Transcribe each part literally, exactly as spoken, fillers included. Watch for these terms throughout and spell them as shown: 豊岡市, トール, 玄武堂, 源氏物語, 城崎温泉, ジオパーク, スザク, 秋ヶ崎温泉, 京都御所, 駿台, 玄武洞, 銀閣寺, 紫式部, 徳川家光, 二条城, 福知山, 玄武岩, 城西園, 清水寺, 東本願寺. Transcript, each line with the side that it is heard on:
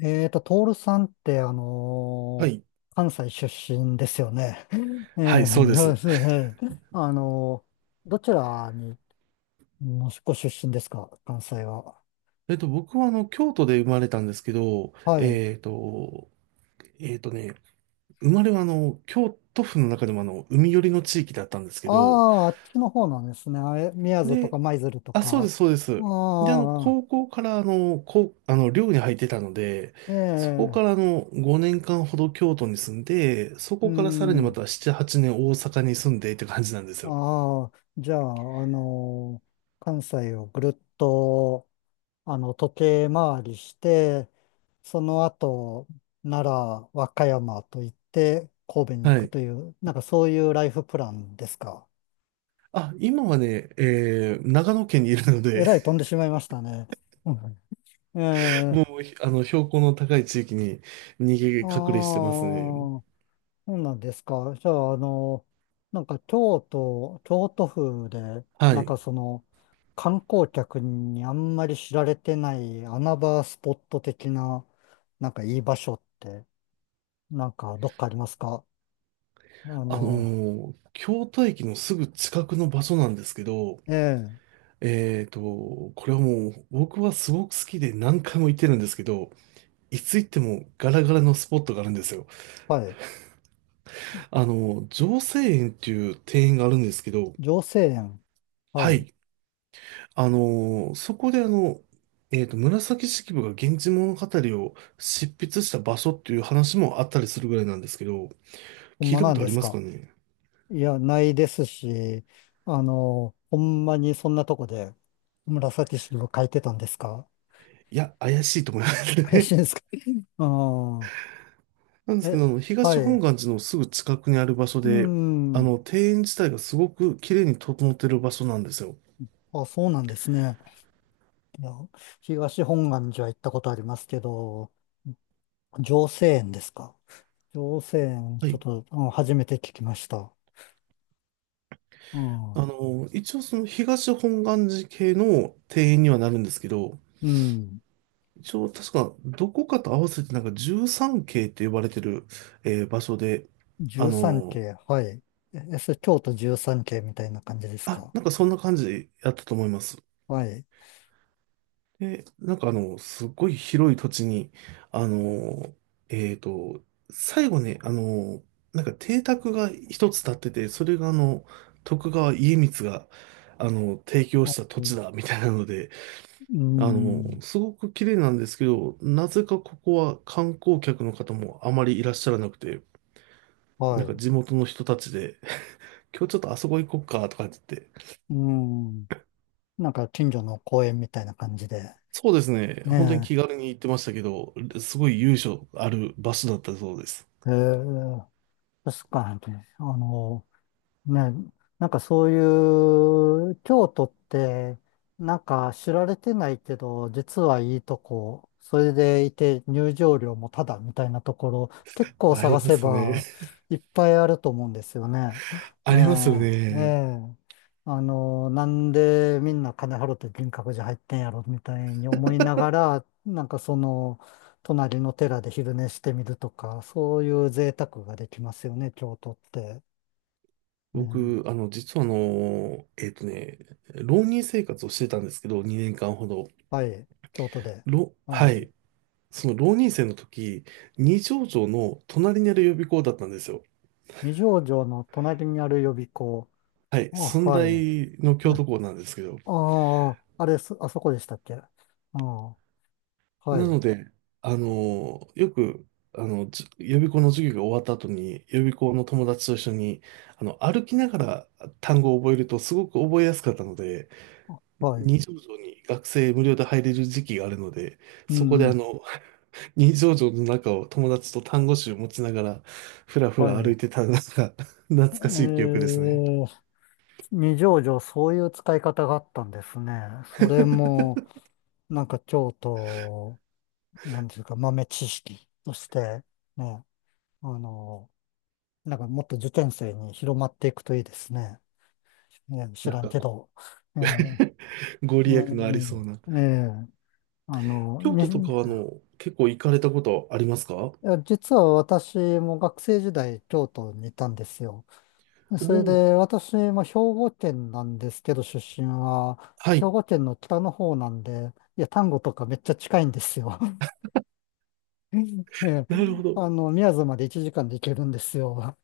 left: えーと、トールさんって、あ
right: は
left: のー
right: い。
left: 関西出身ですよね。
right: は
left: え
right: い、そうで
left: ーそうで
right: す。
left: すね。あのーどちらに、もしご出身ですか、関西は。
right: えっと、僕はあの、京都で生まれたんですけど、
left: はい。
right: えっと、えっとね、生まれはあの、京都府の中でもあの、海寄りの地域だったんですけ
left: あ
right: ど、
left: あ、あっちの方なんですね。あえ宮津と
right: で、
left: か舞鶴と
right: あ、そうで
left: か。
right: す、そうで
left: あ
right: す。で、あの、
left: あ、
right: 高校からあの、こう、あの、寮に入ってたので、そこ
left: え
right: からあ
left: え。
right: の、ごねんかんほど京都に住んで、そ
left: う
right: こからさらにま
left: ん。
right: たなな、はちねん大阪に住んでって感じなんですよ。
left: ああ、じゃあ、あのー関西をぐるっとあの、時計回りして、その後、奈良、和歌山と行って、神戸に行
right: は
left: く
right: い。
left: という、なんかそういうライフプランですか？
right: あ、今はね、えー、長野県にいるの
left: え
right: で
left: らい飛んでしまいましたね。うん。え
right: も
left: え。
right: う、ひあの、標高の高い地域に逃げ
left: ああー、
right: 隠れしてますね。
left: そうなんですか。じゃあ、あの、なんか京都、京都府で、
right: は
left: なん
right: い。
left: かその、観光客にあんまり知られてない穴場スポット的な、なんかいい場所って、なんかどっかありますか？あ
right: あの
left: の、
right: ー京都駅のすぐ近くの場所なんですけど、
left: ええ、
right: えーと、これはもう僕はすごく好きで何回も行ってるんですけど、いつ行ってもガラガラのスポットがあるんですよ。
left: はい。
right: あの、城西園っていう庭園があるんですけど、
left: 女性園。は
right: は
left: い。
right: い。あのーそこであの、えーと、紫式部が源氏物語を執筆した場所っていう話もあったりするぐらいなんですけど、
left: ほん
right: 聞い
left: ま
right: たこ
left: なん
right: とあ
left: で
right: り
left: す
right: ますか
left: か？
right: ね？
left: いや、ないですし、あの、ほんまにそんなとこで紫式部書いてたんですか？
right: いや、怪しいと思います
left: 怪しい
right: ね。
left: んですか？ああ、
right: なんですけ
left: え、
right: ど、あの、
left: はい。
right: 東本
left: う
right: 願寺のすぐ近くにある場所
left: ー
right: で、あ
left: ん。
right: の、庭園自体がすごく綺麗に整ってる場所なんですよ。
left: あ、そうなんですね。いや、東本願寺は行ったことありますけど、浄世園ですか。浄世園、
right: は
left: ちょっ
right: い。
left: と、うん、初めて聞きました。うん。
right: あの、一応その東本願寺系の庭園にはなるんですけど、
left: うん。
right: 一応確かどこかと合わせてなんかじゅうさん系って呼ばれてる、えー場所で、あ
left: 十三
right: の、
left: 系、はい。え、え、それ京都十三系みたいな感じです
right: あ、
left: か？
right: なんかそんな感じやったと思います。
left: はい。
right: で、なんかあの、すっごい広い土地に、あの、えっと、最後ね、あの、なんか邸宅が一つ建ってて、それがあの、徳川家光が、あの、提供した土
left: うん、
right: 地だ、みたいなので、
left: う
right: あの、
left: ん。
right: すごく綺麗なんですけど、なぜかここは観光客の方もあまりいらっしゃらなくて、な
left: は
right: んか
left: い。
right: 地元の人たちで、今日ちょっとあそこ行こっか、とかって言って、
left: うん。なんか近所の公園みたいな感じで。
right: そうですね、本当に
left: ね
right: 気軽に行ってましたけど、すごい由緒ある場所だったそうです。
left: え。えー、確かに、あの、ね、なんかそういう、京都って、なんか知られてないけど、実はいいとこ、それでいて入場料もタダみたいなところ、結構
right: あ
left: 探
right: りま
left: せ
right: すね。
left: ば いっぱいあると思うんですよね。え
right: ありますよ
left: え、え
right: ね。
left: え。あの、なんでみんな金払って銀閣寺入ってんやろみたいに思いながら、なんかその、隣の寺で昼寝してみるとか、そういう贅沢ができますよね、京都って。ね。
right: 僕、あの、実はあの、えっとね、浪人生活をしてたんですけど、にねんかんほど。
left: はい、京都で。
right: ろ、
left: は
right: は
left: い。
right: い。その浪人生の時、二条城の隣にある予備校だったんですよ。
left: 二条城の隣にある予備校。
right: はい。
left: あ、
right: 駿
left: はい。
right: 台の京
left: あ
right: 都校なんですけど。
left: あー、あれす、あそこでしたっけ？ああー、は
right: なの
left: い、
right: で、あの、よく、あの、じ予備校の授業が終わった後に、予備校の友達と一緒に、あの、歩きながら単語を覚えるとすごく覚えやすかったので、
left: はい。
right: 二条城に学生無料で入れる時期があるので、
left: う
right: そこであ
left: ん、
right: の、二条城の中を友達と単語集を持ちながら、ふらふ
left: はい。
right: ら歩い
left: え
right: てたのが 懐かしい記憶ですね。
left: ー、二条城、そういう使い方があったんですね。それ も、なんか京都、なんていうか、豆知識として、ね、あの、なんかもっと受験生に広まっていくといいですね。ね、知
right: なん
left: らん
right: か
left: け
right: こ
left: ど。え。
right: う、ご利益のありそ
left: え。
right: うな。
left: え。え。え。あの、
right: 京
left: に、
right: 都とか
left: い
right: はあの、結構行かれたことありますか？お
left: や、実は私も学生時代京都にいたんですよ。
right: お
left: それ
right: ー、
left: で私も兵庫県なんですけど出身は、
right: は
left: 兵
right: い。
left: 庫県の北の方なんで、いや、丹後とかめっちゃ近いんですよ。ええ、
right: なるほど。
left: あの、宮津までいちじかんで行けるんですよ。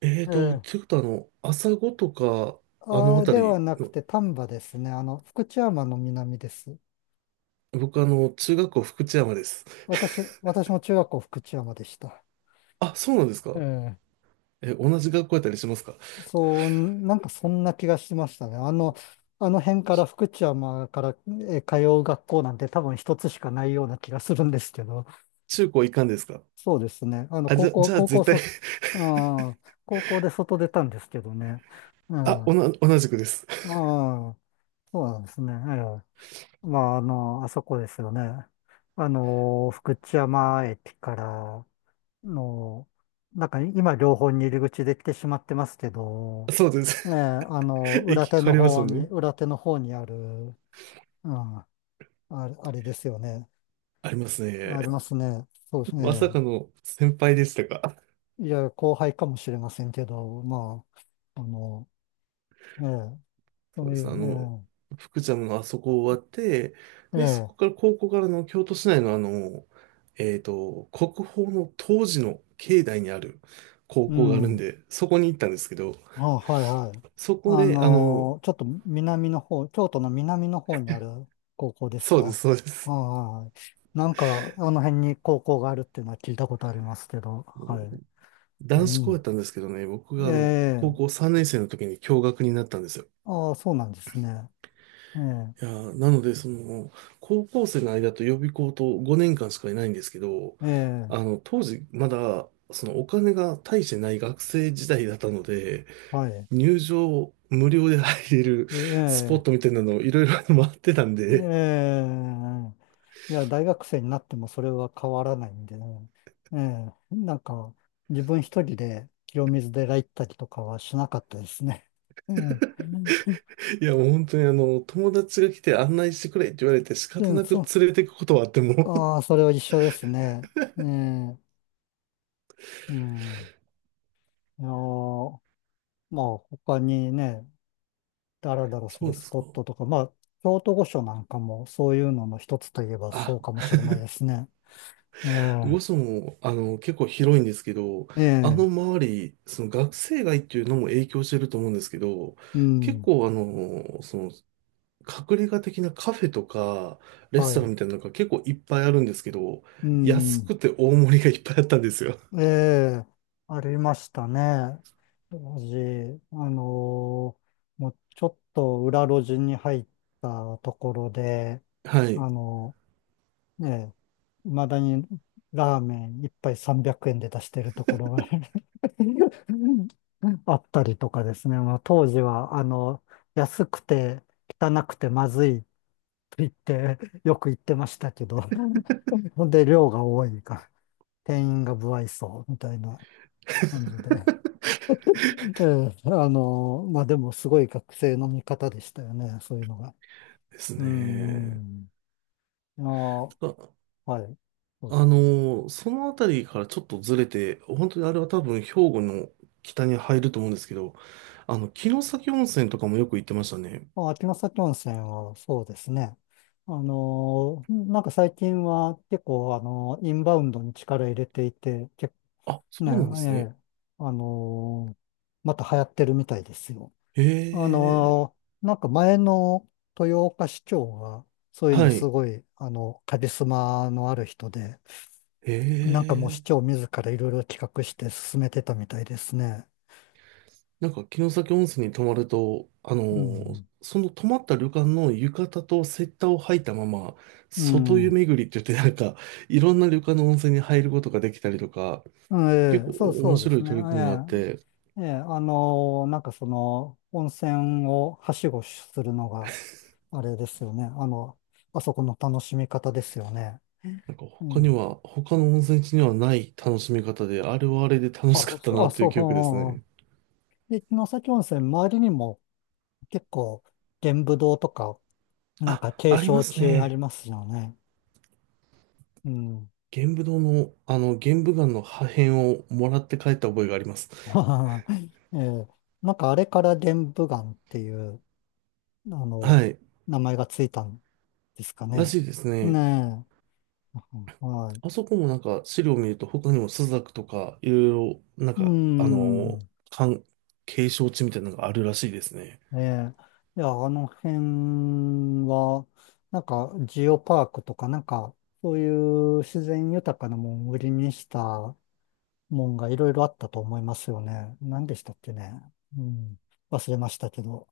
right: えー
left: え
right: と、
left: え、
right: ということはあの、朝子とか、あの
left: あ、で
right: 辺
left: は
right: り
left: なく
right: の、
left: て丹波ですね。あの、福知山の南です。
right: 僕あの、中学校福知山です。
left: 私、私も中学校福知山でした。
right: あ、そうなんですか？
left: ええ。
right: え、同じ学校やったりしますか？
left: そう、なんかそんな気がしましたね。あの、あの辺から福知山から、え、通う学校なんて多分一つしかないような気がするんですけど、
right: 中高一貫ですか？
left: そうですね。あの、
right: あ、じ
left: 高
right: ゃ、
left: 校、
right: じゃあ
left: 高校
right: 絶対。
left: そ、うん、高校で外出たんですけどね。うん、
right: あ、お
left: あ
right: な、同じくです。
left: あ、そうなんですね。ええ。まあ、あの、あそこですよね。あの、福知山駅から、の、なんか今両方に入り口できてしまってますけ ど、
right: そうで
left: ええ、
right: す。
left: あの、裏
right: 駅
left: 手
right: 変
left: の
right: わりますよ
left: 方に、
right: ね。
left: 裏手の方にある、うん、あれ、あれですよね。
right: あります
left: ありま
right: ね。
left: すね。そうです
right: まさ
left: ね。
right: かの先輩でしたか？
left: いや、後輩かもしれませんけど、まあ、あの、ええ、そ
right: そう
left: う
right: で
left: い
right: す。あの、
left: う、
right: 福ちゃんのあそこ終わって、
left: ええ、え
right: で、そ
left: え、
right: こから高校からの京都市内のあの、えっと、国宝の当時の境内にある高
left: う
right: 校があるん
left: ん。
right: で、そこに行ったんですけど、
left: あ、はいはい。
right: そこ
left: あ
right: で、あの、
left: のー、ちょっと南の方、京都の南の方にある高校です
right: そうで
left: か？
right: す、そうで
left: あ
right: す。
left: あ、はい。なんか、あの辺に高校があるっていうのは聞いたことありますけど、はい。う
right: 男子校やっ
left: ん。
right: たんですけどね、僕があの、
left: え
right: 高校
left: え。
right: さんねん生の時に共学になったんですよ。
left: ああ、そうなんですね。ええ。
right: いやー、なので、その、高校生の間と予備校とごねんかんしかいないんですけど、
left: え
right: あ
left: え。
right: の、当時、まだ、そのお金が大してない学生時代だったので、
left: はい。
right: 入場無料で入れるスポ
left: え
right: ット
left: え。
right: みたいなのをいろいろ回ってたん
left: え
right: で、
left: え。いや、大学生になってもそれは変わらないんでね。ええ、なんか、自分一人で清水寺行ったりとかはしなかったですね。うん。
right: いや、もう本当にあの、友達が来て案内してくれって言われて仕
left: う
right: 方
left: ん、
right: なく
left: そう、
right: 連れてくことはあっても、
left: ああ、それは一緒ですね。ええ。うん。いやー、まあ、他にね、だらだらす
right: そう
left: る
right: で
left: ス
right: す
left: ポッ
right: か。
left: トとか、まあ、京都御所なんかもそういうのの一つといえばそ
right: あ、
left: うかもしれないですね。え
right: 魚市も、あの、結構広いんですけど、あ
left: え。
right: の
left: ええ。
right: 周り、その学生街っていうのも影響してると思うんですけど、
left: う
right: 結
left: ん。
right: 構あの、その、隠れ家的なカフェとか、レ
left: は
right: ストラン
left: い。
right: みたいなのが結構いっぱいあるんですけど、
left: う
right: 安
left: ん。
right: くて大盛りがいっぱいあったんですよ。
left: ええ、ありましたね。当時、あのーもうちょっと裏路地に入ったところで、
right: は
left: あ
right: い。
left: のーねえ、未だにラーメン一杯さんびゃくえんで出してるところが あったりとかですね。まあ、当時は、あの、安くて汚くてまずいと言って、よく言ってましたけど、ほんで量が多いから、店員が不愛想みたいな。感じで。で、あの、まあでもすごい学生の見方でしたよね、そういうのが。
right: です
left: う
right: ね。
left: ん。あー、
right: あ、
left: はい。そうで
right: あ
left: す。
right: のその辺りからちょっとずれて、本当にあれは多分兵庫の北に入ると思うんですけど、あの、城崎温泉とかもよく行ってましたね。
left: まあ、秋ヶ崎温泉はそうですね。あのー、なんか最近は結構、あのー、インバウンドに力入れていて、結、
right: あ、そ
left: ね、
right: うなんで
left: え
right: すね。
left: え、あのー、また流行ってるみたいですよ。
right: へ
left: あ
right: え、
left: のー、なんか前の豊岡市長が、そういう
right: は
left: のす
right: い。
left: ごい、あの、カリスマのある人で、
right: へ
left: なんかもう市
right: え、
left: 長自らいろいろ企画して進めてたみたいですね。
right: なんか城崎温泉に泊まると、あの
left: う
right: ー
left: ん。
right: その泊まった旅館の浴衣とセッターを履いたまま、
left: う
right: 外
left: ん。
right: 湯巡りって言ってなんか、いろんな旅館の温泉に入ることができたりとか、結
left: え
right: 構
left: え、そうそ
right: 面
left: うで
right: 白
left: す
right: い
left: ね。
right: 取り組みがあって、
left: ええ、ええ、あのー、なんかその、温泉をはしごするのが、あれですよね。あの、あそこの楽しみ方ですよね。
right: なんか
left: う
right: 他に
left: ん。あ、
right: は、他の温泉地にはない楽しみ方で、あれはあれで楽しかった
left: そ
right: な
left: あ、
right: という記憶です
left: そ
right: ね。
left: う。で、城崎温泉、周りにも結構、玄武洞とか、なん
right: あ、
left: か景
right: ありま
left: 勝
right: す
left: 地あり
right: ね。
left: ますよね。うん。
right: 玄武堂の、あの、玄武岩の破片をもらって帰った覚えがあります。
left: あー、えー、なんかあれから玄武岩っていう、あの、
right: はい。
left: 名前がついたんですか
right: らし
left: ね。
right: いですね。
left: ねえ。はい。
right: あそこもなんか資料を見ると他にもスザクとかいろいろなん
left: うー
right: かあのー、
left: ん。
right: かん、景勝地みたいなのがあるらしいですね。
left: ええ。いや、あの辺は、なんかジオパークとか、なんか、そういう自然豊かなもんを売りにしたもんがいろいろあったと思いますよね。何でしたっけね。うん。忘れましたけど。